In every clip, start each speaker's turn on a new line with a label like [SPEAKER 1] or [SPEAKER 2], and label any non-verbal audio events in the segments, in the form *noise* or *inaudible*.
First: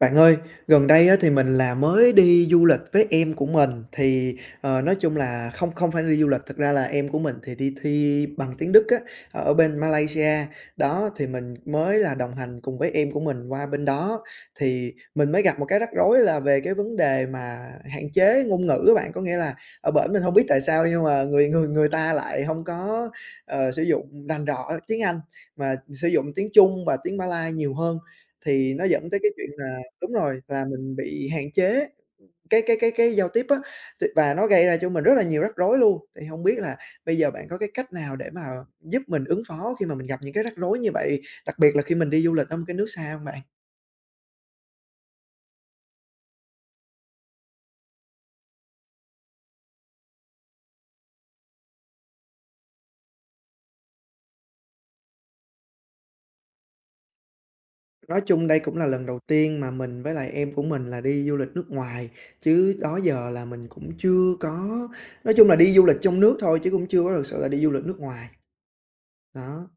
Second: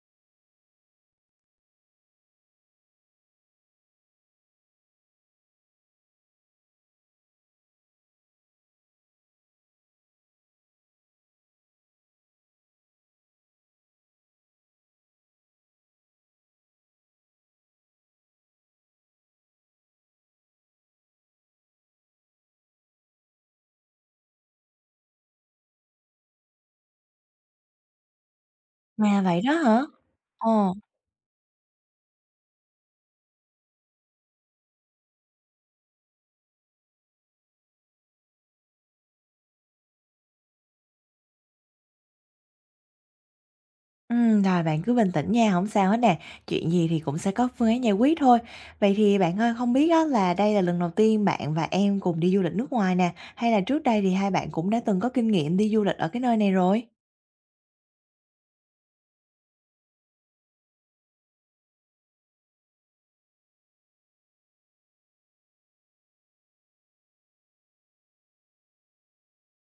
[SPEAKER 1] Bạn ơi, gần đây á, thì mình là mới đi du lịch với em của mình thì, nói chung là không không phải đi du lịch, thực ra là em của mình thì đi thi bằng tiếng Đức á, ở bên Malaysia. Đó, thì mình mới là đồng hành cùng với em của mình qua bên đó, thì mình mới gặp một cái rắc rối là về cái vấn đề mà hạn chế ngôn ngữ các bạn. Có nghĩa là ở bển mình không biết tại sao nhưng mà người người người ta lại không có, sử dụng rành rõ tiếng Anh mà sử dụng tiếng Trung và tiếng Malai nhiều hơn, thì nó dẫn tới
[SPEAKER 2] À,
[SPEAKER 1] cái
[SPEAKER 2] vậy
[SPEAKER 1] chuyện
[SPEAKER 2] đó
[SPEAKER 1] là.
[SPEAKER 2] hả?
[SPEAKER 1] Đúng rồi, và
[SPEAKER 2] Ồ,
[SPEAKER 1] mình bị hạn chế cái giao tiếp á, thì và nó gây ra cho mình rất là nhiều rắc rối luôn. Thì không biết là bây giờ bạn có cái cách nào để mà giúp mình ứng phó khi mà mình gặp những cái rắc rối như vậy, đặc biệt là khi mình đi du lịch ở một cái nước xa không bạn?
[SPEAKER 2] rồi bạn cứ bình tĩnh nha, không sao hết nè, chuyện gì thì cũng sẽ có phương án giải quyết thôi. Vậy thì bạn ơi, không biết á là đây là lần đầu tiên bạn và em cùng đi du lịch nước ngoài nè, hay là trước đây thì hai bạn cũng đã từng có kinh nghiệm đi du lịch ở cái nơi này rồi?
[SPEAKER 1] Nói chung đây cũng là lần đầu tiên mà mình với lại em của mình là đi du lịch nước ngoài, chứ đó giờ là mình cũng chưa có, nói chung là đi du lịch trong nước thôi chứ cũng chưa có thực sự là đi du lịch nước ngoài, đó.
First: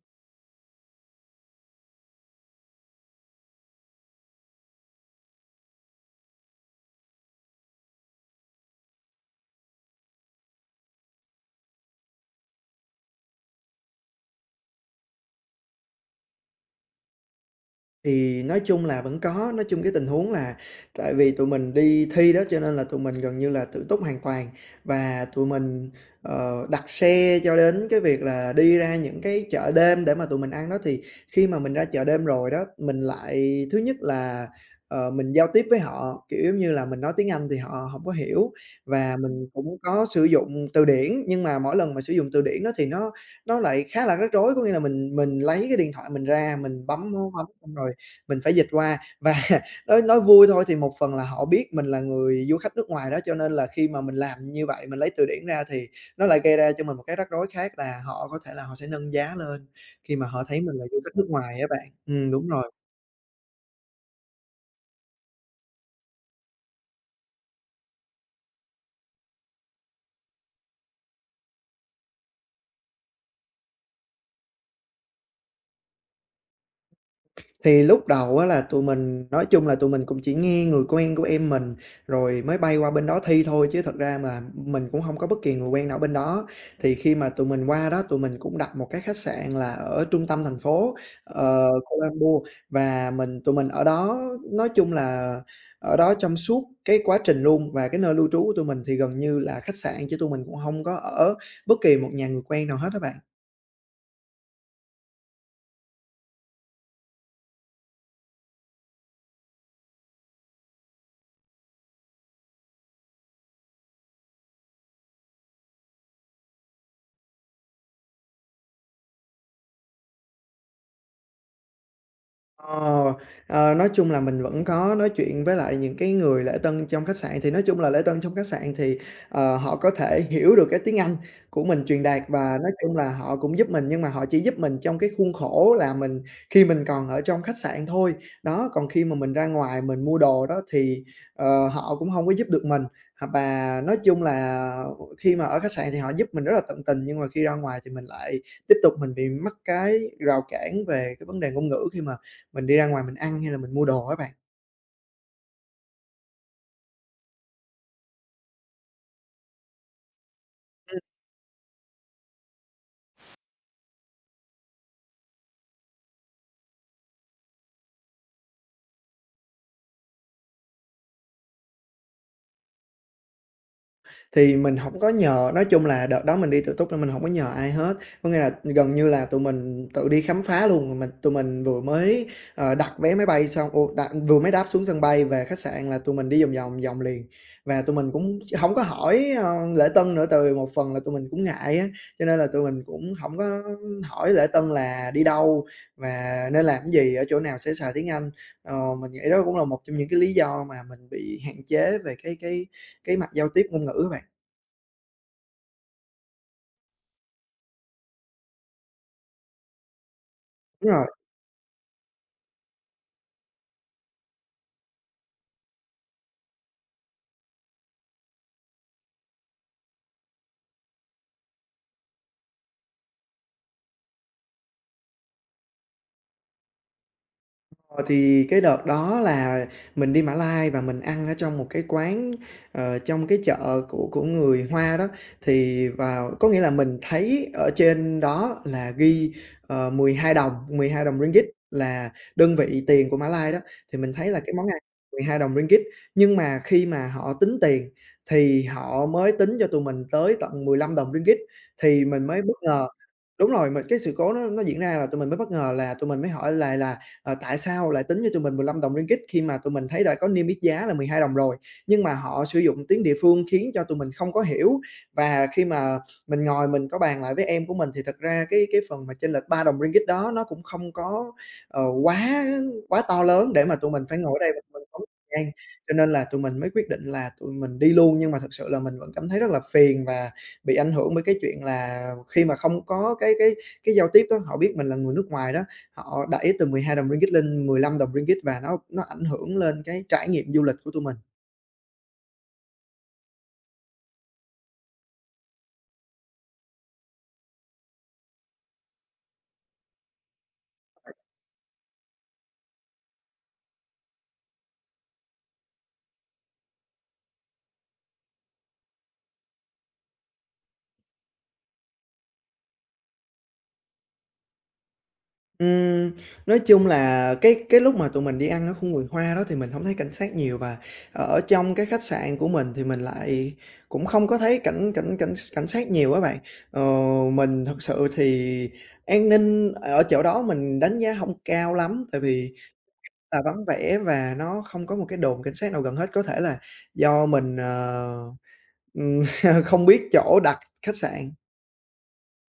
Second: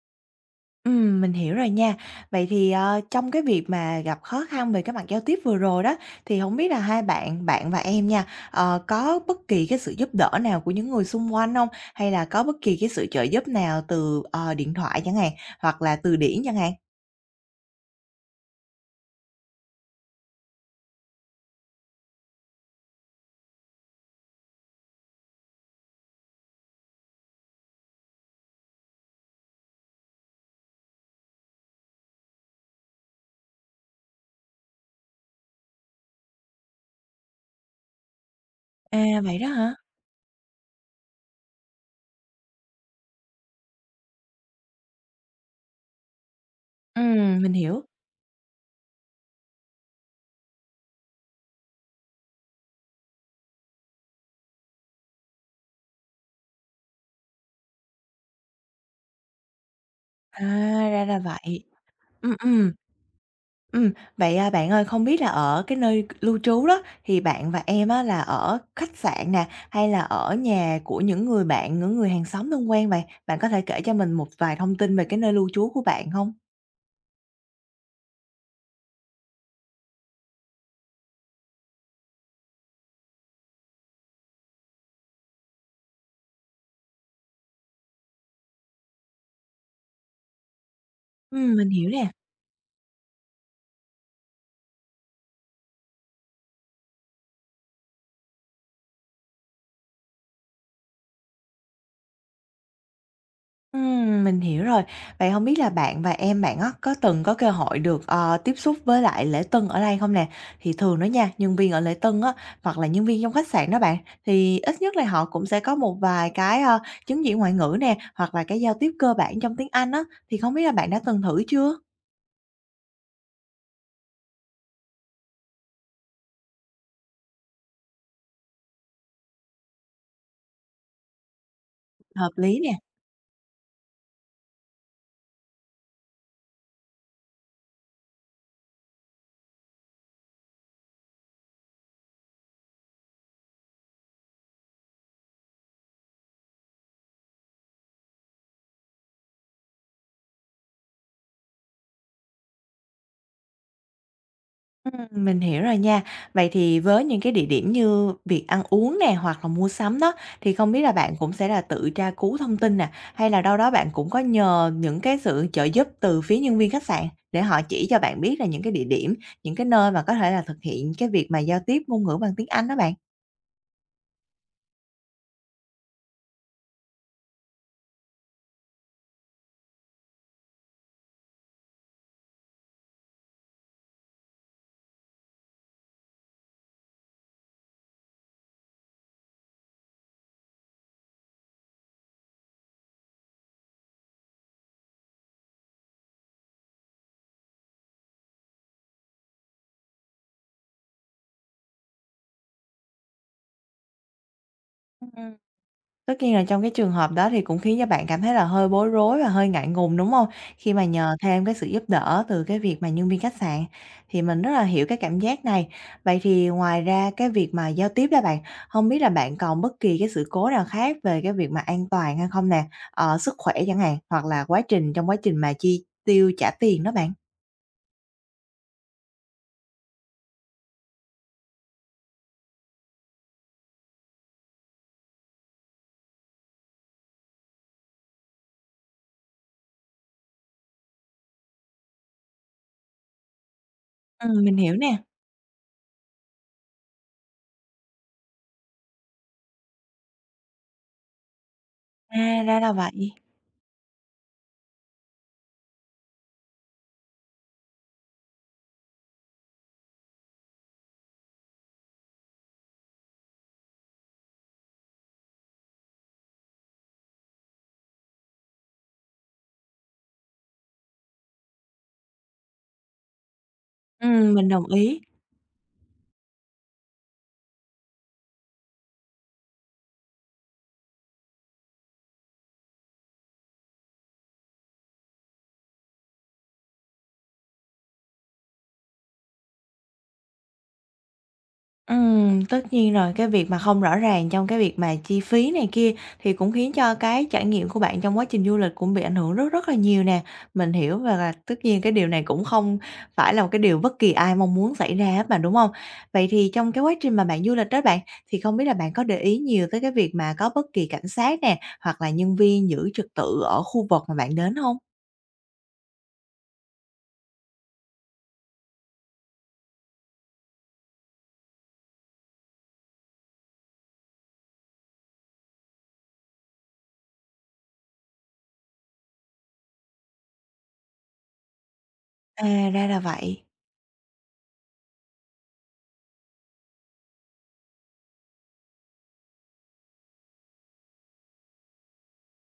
[SPEAKER 2] Mình hiểu rồi nha. Vậy thì, trong cái việc mà gặp khó khăn về cái mặt giao tiếp vừa rồi đó, thì không biết là hai bạn bạn và em nha, có bất kỳ cái sự giúp đỡ nào của những người xung quanh không? Hay là có bất kỳ cái sự trợ giúp nào từ, điện thoại chẳng hạn, hoặc là từ điển chẳng hạn?
[SPEAKER 1] Thì nói chung là vẫn có, nói chung cái tình huống là tại vì tụi mình đi thi đó cho nên là tụi mình gần như là tự túc hoàn toàn và tụi mình, đặt xe cho đến cái việc là đi ra những cái chợ đêm để mà tụi mình ăn đó. Thì khi mà mình ra chợ đêm rồi đó, mình lại thứ nhất là, mình giao tiếp với họ, kiểu, giống như là, mình nói tiếng Anh thì họ không có hiểu, và
[SPEAKER 2] À, vậy đó
[SPEAKER 1] mình
[SPEAKER 2] hả?
[SPEAKER 1] cũng có sử dụng từ điển, nhưng mà mỗi lần mà sử dụng từ điển đó thì nó lại khá là rắc rối. Có nghĩa là mình lấy cái điện thoại mình ra, mình bấm bấm
[SPEAKER 2] Mình
[SPEAKER 1] xong
[SPEAKER 2] hiểu.
[SPEAKER 1] rồi mình phải dịch qua. Và *laughs* nói vui thôi thì một phần là họ biết mình là người du khách nước ngoài đó, cho nên là khi mà mình làm như vậy, mình lấy từ điển ra thì nó lại gây ra cho mình một cái rắc rối khác là họ có thể là họ sẽ nâng giá lên khi mà
[SPEAKER 2] À,
[SPEAKER 1] họ thấy mình là du
[SPEAKER 2] ra
[SPEAKER 1] khách
[SPEAKER 2] là
[SPEAKER 1] nước ngoài
[SPEAKER 2] vậy.
[SPEAKER 1] á bạn.
[SPEAKER 2] Ừm,
[SPEAKER 1] Đúng
[SPEAKER 2] ừm.
[SPEAKER 1] rồi.
[SPEAKER 2] Ừm, vậy, à, bạn ơi, không biết là ở cái nơi lưu trú đó thì bạn và em á là ở khách sạn nè, hay là ở nhà của những người bạn, những người hàng xóm thân quen vậy? Bạn có thể kể cho mình một vài thông tin về cái nơi lưu trú của bạn hông?
[SPEAKER 1] Thì lúc đầu á là tụi mình, nói chung là tụi mình cũng chỉ nghe người quen của em mình, rồi mới bay qua bên đó thi thôi chứ thật ra mà mình cũng không có bất kỳ người quen nào bên đó. Thì khi mà tụi mình qua đó, tụi mình cũng đặt một cái khách sạn là ở trung tâm thành phố,
[SPEAKER 2] Mình hiểu
[SPEAKER 1] Kuala
[SPEAKER 2] nè.
[SPEAKER 1] Lumpur, và tụi mình ở đó, nói chung là ở đó trong suốt cái quá trình luôn. Và cái nơi lưu trú của tụi mình thì gần như là khách sạn chứ tụi mình cũng không có ở bất kỳ một nhà người quen nào hết các bạn.
[SPEAKER 2] Mình hiểu rồi. Vậy không biết là bạn và em bạn á, có từng có cơ hội được, tiếp xúc với lại lễ tân ở đây không nè? Thì thường đó nha, nhân viên ở lễ tân á, hoặc là nhân viên trong khách sạn đó bạn, thì ít nhất là họ cũng sẽ có một vài cái, chứng chỉ ngoại ngữ nè, hoặc là cái giao tiếp cơ bản trong tiếng Anh á, thì không biết là bạn đã từng thử chưa?
[SPEAKER 1] Ờ, nói chung là mình vẫn có nói chuyện với lại những cái người lễ tân trong khách sạn, thì nói chung là lễ tân trong khách sạn thì, họ có thể *laughs* hiểu được cái tiếng Anh của mình truyền đạt,
[SPEAKER 2] Hợp
[SPEAKER 1] và
[SPEAKER 2] lý nè.
[SPEAKER 1] nói chung là họ cũng giúp mình, nhưng mà họ chỉ giúp mình trong cái khuôn khổ là mình khi mình còn ở trong khách sạn thôi. Đó, còn khi mà mình ra ngoài mình mua đồ đó thì, họ cũng không có giúp được mình. Và nói chung là khi mà ở khách sạn thì họ giúp mình rất là tận tình, nhưng mà khi ra ngoài thì mình lại tiếp tục mình bị mắc cái rào cản về cái vấn đề ngôn ngữ khi mà mình đi ra ngoài mình ăn hay là mình mua đồ á bạn?
[SPEAKER 2] Mình hiểu rồi nha. Vậy thì với những cái địa điểm như việc ăn uống nè, hoặc là mua sắm đó, thì không biết là bạn cũng sẽ là tự tra cứu thông tin nè, hay là đâu đó bạn cũng có nhờ những cái sự trợ giúp từ phía nhân viên khách sạn để họ chỉ cho bạn biết là những cái địa điểm, những cái nơi mà có thể là thực hiện cái việc mà giao tiếp ngôn ngữ bằng tiếng Anh đó bạn?
[SPEAKER 1] Thì mình không có nhờ, nói chung là đợt đó mình đi tự túc nên mình không có nhờ ai hết, có nghĩa là gần như là tụi mình tự đi khám phá luôn, tụi mình vừa mới, đặt vé máy bay xong ô, đặt vừa mới đáp xuống sân bay về khách sạn là tụi mình đi vòng vòng vòng liền. Và tụi mình cũng không có hỏi, lễ tân nữa, từ một phần là tụi mình cũng ngại á, cho nên là tụi mình cũng không có hỏi lễ tân là đi đâu và nên làm cái gì, ở chỗ nào sẽ xài tiếng Anh. Mình nghĩ đó cũng là một trong những cái lý do mà mình bị hạn chế về cái mặt giao tiếp ngôn ngữ á bạn.
[SPEAKER 2] Tất nhiên là trong cái trường hợp đó thì cũng khiến cho bạn cảm thấy là hơi bối rối và hơi ngại ngùng, đúng không? Khi mà
[SPEAKER 1] Đúng rồi,
[SPEAKER 2] nhờ thêm cái sự giúp đỡ từ cái việc mà nhân viên khách sạn, thì mình rất là hiểu cái cảm giác này. Vậy thì ngoài ra cái việc mà giao tiếp đó bạn, không biết là bạn còn bất kỳ cái sự cố nào khác về cái việc mà an toàn hay không nè? Ờ, sức khỏe chẳng hạn, hoặc là quá trình trong quá trình mà chi tiêu trả tiền đó bạn?
[SPEAKER 1] ờ, thì cái đợt đó là mình đi Mã Lai và mình ăn ở trong một cái quán, trong cái chợ của người Hoa đó, thì vào có nghĩa là mình thấy ở trên đó là ghi, 12 đồng, 12 đồng ringgit là đơn vị tiền của Mã Lai đó, thì mình thấy là cái
[SPEAKER 2] Mình
[SPEAKER 1] món
[SPEAKER 2] hiểu
[SPEAKER 1] ăn
[SPEAKER 2] nè.
[SPEAKER 1] 12 đồng ringgit, nhưng mà khi mà họ tính tiền thì họ mới tính cho tụi mình tới tận 15 đồng ringgit, thì mình mới
[SPEAKER 2] À,
[SPEAKER 1] bất
[SPEAKER 2] ra là
[SPEAKER 1] ngờ.
[SPEAKER 2] vậy.
[SPEAKER 1] Đúng rồi, mà cái sự cố nó diễn ra là tụi mình mới bất ngờ, là tụi mình mới hỏi là tại sao lại tính cho tụi mình 15 đồng ringgit khi mà tụi mình thấy đã có niêm yết giá là 12 đồng rồi. Nhưng mà họ sử dụng tiếng địa phương khiến cho tụi mình không có hiểu, và khi mà mình ngồi mình có bàn lại với em của mình thì thật ra cái phần mà chênh lệch 3 đồng ringgit đó nó cũng không có, quá quá to lớn để mà tụi mình phải ngồi ở
[SPEAKER 2] Mình
[SPEAKER 1] đây mình
[SPEAKER 2] đồng
[SPEAKER 1] mình
[SPEAKER 2] ý.
[SPEAKER 1] tốn thời gian. Cho nên là tụi mình mới quyết định là tụi mình đi luôn, nhưng mà thực sự là mình vẫn cảm thấy rất là phiền và bị ảnh hưởng bởi cái chuyện là khi mà không có cái giao tiếp đó, họ biết mình là người nước ngoài đó. Họ đẩy từ 12 đồng ringgit lên 15 đồng ringgit, và nó ảnh hưởng lên cái trải nghiệm du lịch của tụi mình.
[SPEAKER 2] Tất nhiên rồi, cái việc mà không rõ ràng trong cái việc mà chi phí này kia thì cũng khiến cho cái trải nghiệm của bạn trong quá trình du lịch cũng bị ảnh hưởng rất rất là nhiều nè. Mình hiểu và là tất nhiên cái điều này cũng không phải là một cái điều bất kỳ ai mong muốn xảy ra hết mà, đúng không? Vậy thì trong cái quá trình mà bạn du lịch đó bạn, thì không biết là bạn có để ý nhiều tới cái việc mà có bất kỳ cảnh sát nè, hoặc là nhân viên giữ trật tự ở khu vực mà bạn đến không?
[SPEAKER 1] Ừm, nói chung là cái lúc mà tụi mình đi ăn ở khu người Hoa đó thì mình hổng thấy cảnh sát nhiều, và ở trong cái khách sạn của mình thì mình lại cũng không có thấy cảnh cảnh cảnh cảnh sát nhiều á bạn. Ờ, mình thật sự thì an ninh ở chỗ đó mình đánh giá hông cao lắm, tại vì
[SPEAKER 2] À, ra là
[SPEAKER 1] là
[SPEAKER 2] vậy.
[SPEAKER 1] vắng vẻ và nó không có một cái đồn cảnh sát nào gần hết. Có thể là do mình, Ừm, *laughs* không biết chỗ đặt khách sạn.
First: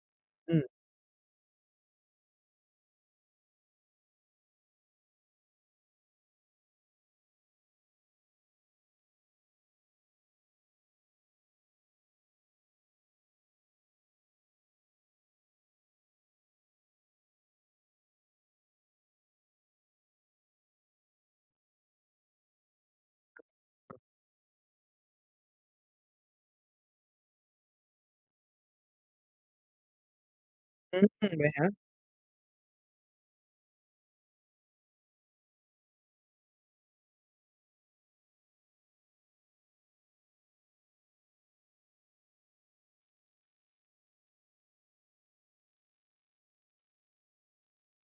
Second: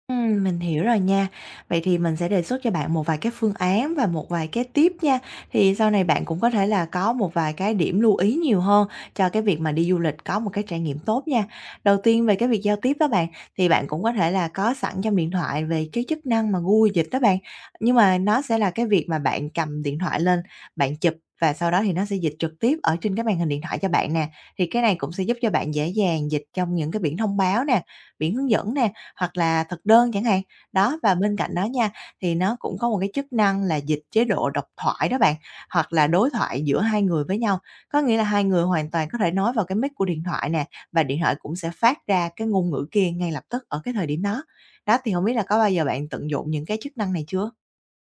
[SPEAKER 2] Mình
[SPEAKER 1] Ừm,
[SPEAKER 2] hiểu rồi nha. Vậy thì mình sẽ đề xuất cho bạn một vài cái phương án và một vài cái tip nha. Thì sau này bạn cũng có thể là có một vài cái điểm lưu ý nhiều hơn cho cái việc mà đi du lịch có một cái trải nghiệm tốt nha. Đầu tiên về cái việc giao tiếp đó bạn, thì bạn cũng có thể là có sẵn trong điện thoại về cái chức năng mà Google Dịch đó bạn. Nhưng mà nó sẽ là cái việc mà bạn cầm điện thoại lên, bạn chụp và sau đó thì nó sẽ dịch trực tiếp ở trên cái màn hình điện thoại cho bạn nè. Thì cái này cũng sẽ giúp cho bạn dễ dàng dịch trong những cái biển thông báo nè, biển hướng dẫn nè hoặc là thực đơn chẳng hạn. Đó, và bên
[SPEAKER 1] vậy
[SPEAKER 2] cạnh đó
[SPEAKER 1] hả?
[SPEAKER 2] nha, thì nó cũng có một cái chức năng là dịch chế độ độc thoại đó bạn, hoặc là đối thoại giữa hai người với nhau. Có nghĩa là hai người hoàn toàn có thể nói vào cái mic của điện thoại nè, và điện thoại cũng sẽ phát ra cái ngôn ngữ kia ngay lập tức ở cái thời điểm đó. Đó, thì không biết là có bao giờ bạn tận dụng những cái chức năng này chưa?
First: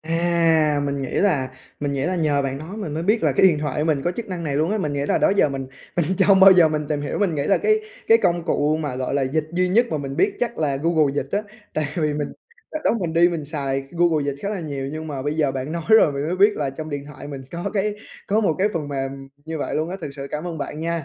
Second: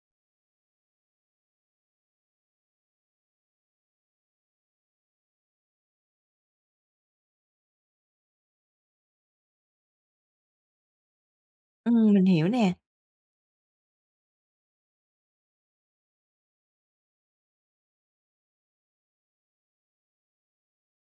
[SPEAKER 1] À, mình nghĩ là nhờ bạn nói mình mới biết là cái điện thoại của mình có chức năng này luôn á. Mình nghĩ là đó giờ mình *laughs* chưa bao giờ mình tìm hiểu, mình nghĩ là cái công cụ mà, gọi là, dịch duy nhất mà mình biết chắc là Google Dịch á. *laughs* Tại vì
[SPEAKER 2] Mình
[SPEAKER 1] mình
[SPEAKER 2] hiểu nè.
[SPEAKER 1] đợt đó mình đi mình xài Google Dịch khá là nhiều, nhưng mà bây giờ bạn nói rồi mình mới biết là trong điện thoại mình có một cái phần mềm như vậy luôn á. Thực sự cảm ơn bạn nha.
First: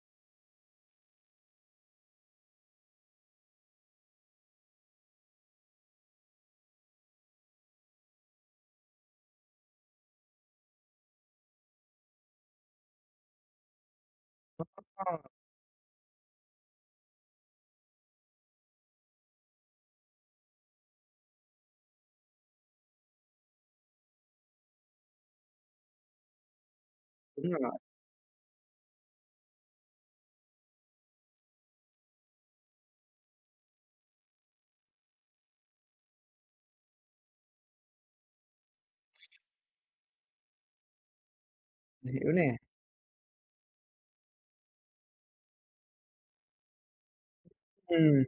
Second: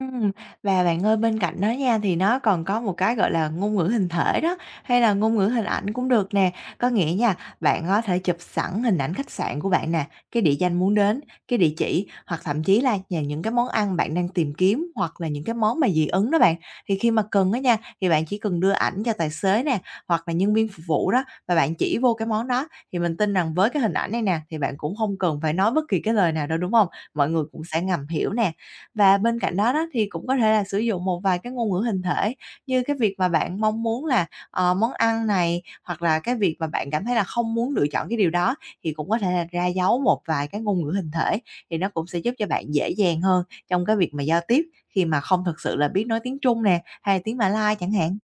[SPEAKER 2] Ừm, và bạn ơi, bên cạnh đó nha, thì nó còn có một cái, gọi là, ngôn ngữ hình thể đó, hay là ngôn ngữ hình ảnh cũng được nè. Có nghĩa nha, bạn có thể chụp sẵn hình ảnh khách sạn của bạn nè, cái địa danh muốn đến, cái địa chỉ, hoặc thậm chí là nhà những cái món ăn bạn đang tìm kiếm, hoặc
[SPEAKER 1] Ờ.
[SPEAKER 2] là những cái món mà dị ứng đó bạn. Thì khi mà cần đó nha, thì bạn chỉ cần đưa ảnh cho tài xế nè, hoặc là nhân viên phục vụ đó, và bạn chỉ vô cái món đó, thì mình tin rằng với cái hình ảnh này nè, thì bạn cũng không cần phải nói bất kỳ cái lời nào đâu, đúng không? Mọi người
[SPEAKER 1] Đúng
[SPEAKER 2] cũng
[SPEAKER 1] rồi,
[SPEAKER 2] sẽ ngầm hiểu nè, và bên cạnh đó đó thì cũng có thể là sử dụng một vài cái ngôn ngữ hình thể như cái việc mà bạn mong muốn là, món ăn này, hoặc là cái việc mà bạn cảm thấy là không muốn lựa chọn cái điều đó thì cũng có thể là ra dấu một vài cái ngôn ngữ hình thể, thì nó cũng
[SPEAKER 1] mình
[SPEAKER 2] sẽ
[SPEAKER 1] hiểu
[SPEAKER 2] giúp cho
[SPEAKER 1] nè.
[SPEAKER 2] bạn dễ dàng hơn trong cái việc mà giao tiếp khi mà không thực sự là biết nói tiếng Trung nè, hay tiếng Mã Lai chẳng hạn.
[SPEAKER 1] Ừm.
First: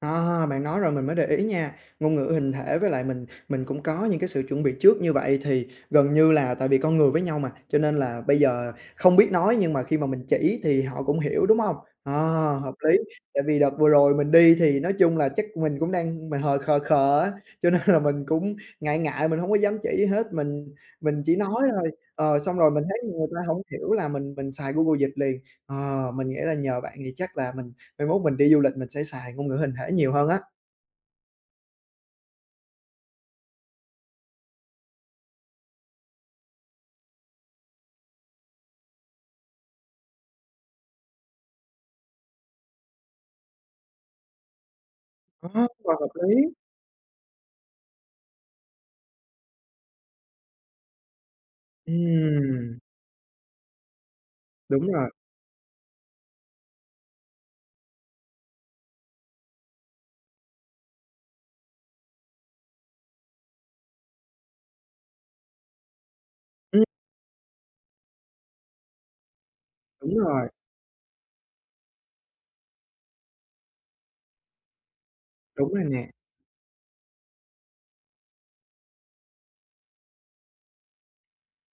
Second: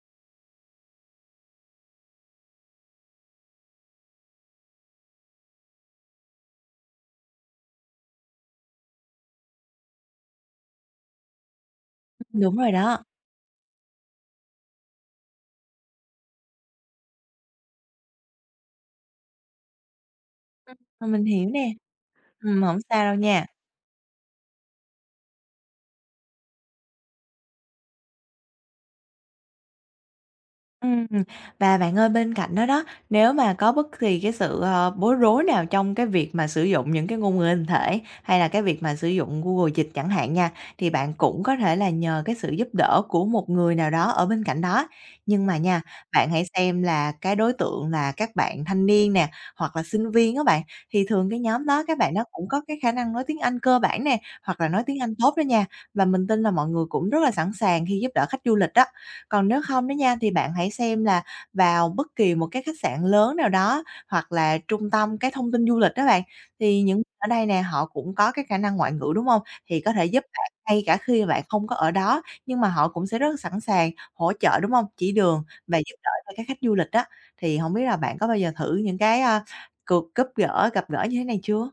[SPEAKER 1] À, bạn nói rồi mình mới để ý nha. Ngôn ngữ hình thể với lại mình cũng có những cái sự chuẩn bị trước như vậy thì gần như là tại vì con người với nhau mà, cho nên là bây giờ không biết nói nhưng mà khi mà mình chỉ thì họ cũng hiểu, đúng không? À,
[SPEAKER 2] Đúng rồi
[SPEAKER 1] hợp lý,
[SPEAKER 2] đó,
[SPEAKER 1] tại vì đợt vừa rồi mình đi thì nói chung là chắc mình cũng đang mình hơi khờ khờ á, cho nên là mình cũng ngại ngại, mình không có dám chỉ hết, mình
[SPEAKER 2] ờ,
[SPEAKER 1] mình
[SPEAKER 2] mình
[SPEAKER 1] chỉ
[SPEAKER 2] hiểu
[SPEAKER 1] nói
[SPEAKER 2] nè,
[SPEAKER 1] thôi. Ờ, xong rồi
[SPEAKER 2] hổng
[SPEAKER 1] mình
[SPEAKER 2] sao
[SPEAKER 1] thấy
[SPEAKER 2] đâu
[SPEAKER 1] người ta
[SPEAKER 2] nha.
[SPEAKER 1] không hiểu là mình xài Google Dịch liền. Mình nghĩ là nhờ bạn thì chắc là mai mốt mình đi du lịch mình sẽ xài ngôn ngữ hình thể nhiều hơn á.
[SPEAKER 2] Ừm, và bạn ơi, bên cạnh đó đó, nếu mà có bất kỳ cái sự, bối rối nào trong cái việc mà sử dụng những cái ngôn ngữ hình thể, hay là cái việc mà sử dụng Google Dịch chẳng hạn nha, thì bạn cũng có thể là nhờ cái sự giúp đỡ của một người nào đó ở bên cạnh đó. Nhưng
[SPEAKER 1] Ờ,
[SPEAKER 2] mà
[SPEAKER 1] hoàn
[SPEAKER 2] nha,
[SPEAKER 1] toàn hợp
[SPEAKER 2] bạn
[SPEAKER 1] lý.
[SPEAKER 2] hãy xem là cái đối tượng là các bạn thanh niên nè, hoặc là sinh viên các bạn, thì thường cái nhóm đó các bạn nó cũng có cái
[SPEAKER 1] Ừm,
[SPEAKER 2] khả năng nói tiếng Anh cơ bản nè, hoặc là nói
[SPEAKER 1] đúng
[SPEAKER 2] tiếng
[SPEAKER 1] rồi,
[SPEAKER 2] Anh tốt đó nha, và mình tin là mọi người cũng rất là sẵn sàng khi giúp đỡ khách du lịch đó. Còn nếu không đó nha, thì bạn hãy xem là vào bất kỳ một cái khách sạn lớn nào đó, hoặc là trung tâm cái thông tin du lịch đó bạn, thì
[SPEAKER 1] ừm,
[SPEAKER 2] những ở đây nè, họ cũng có cái khả năng ngoại ngữ, đúng không? Thì có thể
[SPEAKER 1] đúng
[SPEAKER 2] giúp
[SPEAKER 1] rồi,
[SPEAKER 2] bạn ngay cả khi bạn không có ở đó, nhưng mà họ cũng sẽ rất sẵn sàng hỗ trợ, đúng không? Chỉ đường
[SPEAKER 1] đúng
[SPEAKER 2] và
[SPEAKER 1] rồi
[SPEAKER 2] giúp
[SPEAKER 1] nè.
[SPEAKER 2] đỡ cho các khách du lịch đó. Thì không biết là bạn có bao giờ thử những cái, a, cuộc giúp gỡ gặp gỡ như thế này chưa?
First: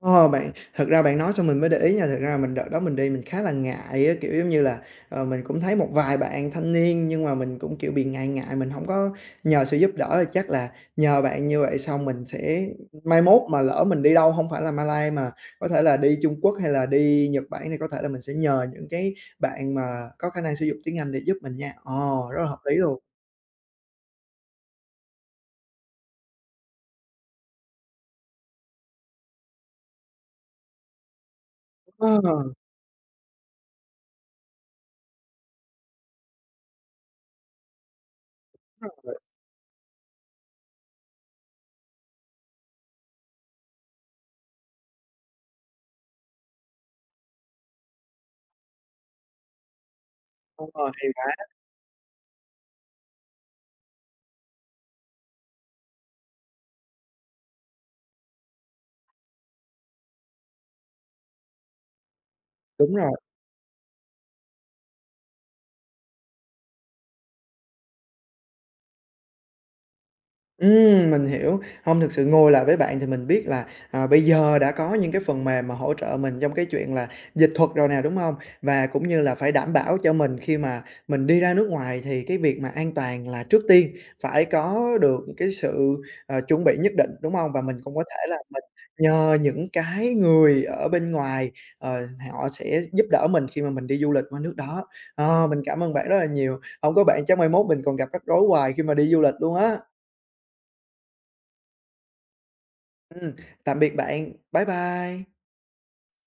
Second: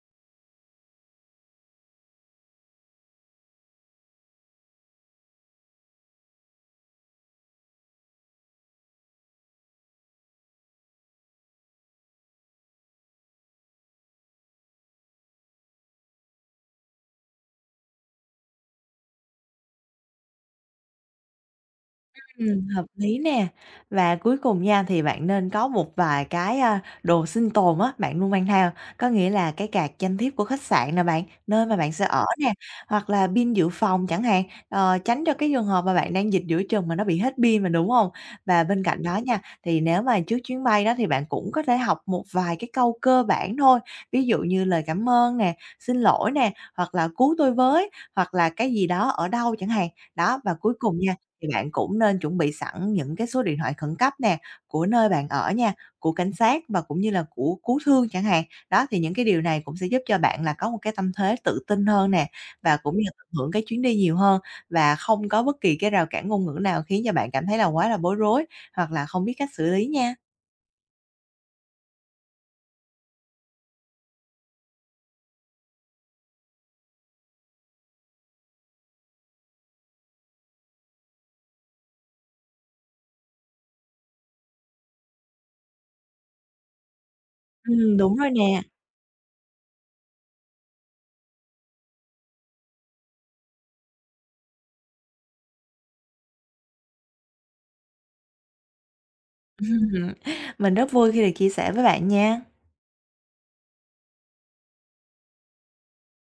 [SPEAKER 1] Ồ, bạn thật ra bạn nói xong mình mới để ý nha, thật ra mình đợt đó mình đi mình khá là ngại á, kiểu, giống như là, mình cũng thấy một vài bạn thanh niên nhưng mà mình cũng, kiểu, bị ngại ngại, mình không có nhờ sự giúp đỡ, thì chắc là nhờ bạn như vậy xong mình sẽ, mai mốt mà lỡ mình đi đâu không phải là Malay mà có thể là đi Trung Quốc hay là đi Nhật Bản thì có thể là mình sẽ nhờ những cái bạn mà có khả năng sử dụng tiếng Anh để giúp mình nha. Ồ, rất là hợp lý
[SPEAKER 2] Hợp
[SPEAKER 1] luôn.
[SPEAKER 2] lý nè. Và cuối cùng nha, thì bạn nên có một vài cái, a, đồ sinh tồn á, bạn luôn mang theo, có nghĩa là cái card danh thiếp của khách sạn nè bạn, nơi mà bạn sẽ
[SPEAKER 1] Ờ,
[SPEAKER 2] ở nè, hoặc là pin dự phòng chẳng hạn, tránh cho cái trường hợp mà bạn đang dịch giữa chừng mà nó bị hết pin mà, đúng không? Và bên
[SPEAKER 1] đúng
[SPEAKER 2] cạnh
[SPEAKER 1] rồi,
[SPEAKER 2] đó nha, thì nếu mà trước chuyến bay đó thì bạn cũng có thể học một vài cái câu cơ bản thôi, ví dụ như lời cảm ơn nè, xin lỗi nè, hoặc là "Cứu tôi với", hoặc là "Cái gì đó ở đâu" chẳng hạn. Đó, và
[SPEAKER 1] đúng
[SPEAKER 2] cuối
[SPEAKER 1] hay
[SPEAKER 2] cùng nha
[SPEAKER 1] quá,
[SPEAKER 2] thì bạn cũng nên chuẩn bị sẵn những cái số điện thoại khẩn cấp nè, của nơi bạn ở nha, của cảnh sát và cũng như là của cứu thương chẳng hạn. Đó, thì những cái điều này cũng sẽ giúp cho bạn là có một cái tâm thế tự tin hơn nè, và
[SPEAKER 1] đúng
[SPEAKER 2] cũng như là
[SPEAKER 1] rồi.
[SPEAKER 2] tận hưởng cái chuyến đi nhiều hơn và không có bất kỳ cái rào cản ngôn ngữ nào khiến cho bạn cảm thấy là quá là bối rối hoặc là không biết cách xử lý nha.
[SPEAKER 1] Mình hiểu. Hông, thực sự ngồi lại với bạn thì mình biết là, à, bây giờ đã có những cái phần mềm mà hỗ trợ mình trong cái chuyện là dịch thuật rồi nè, đúng không? Và cũng như là phải đảm bảo cho mình khi mà mình đi ra nước ngoài thì cái việc mà an toàn là trước tiên, phải có được cái sự, chuẩn bị nhất định, đúng không? Và mình cũng có
[SPEAKER 2] Đúng
[SPEAKER 1] thể
[SPEAKER 2] rồi
[SPEAKER 1] là
[SPEAKER 2] nè.
[SPEAKER 1] mình nhờ những cái người ở bên ngoài, ờ, họ sẽ giúp đỡ mình khi mà mình đi du lịch qua nước đó. Mình cảm ơn bạn rất là nhiều, không có bạn chắc mai mốt mình còn gặp rắc rối hoài khi mà đi du lịch luôn á.
[SPEAKER 2] Ừm, mình rất vui khi được chia sẻ với bạn nha.
[SPEAKER 1] Ừm, tạm biệt bạn. Bye bye.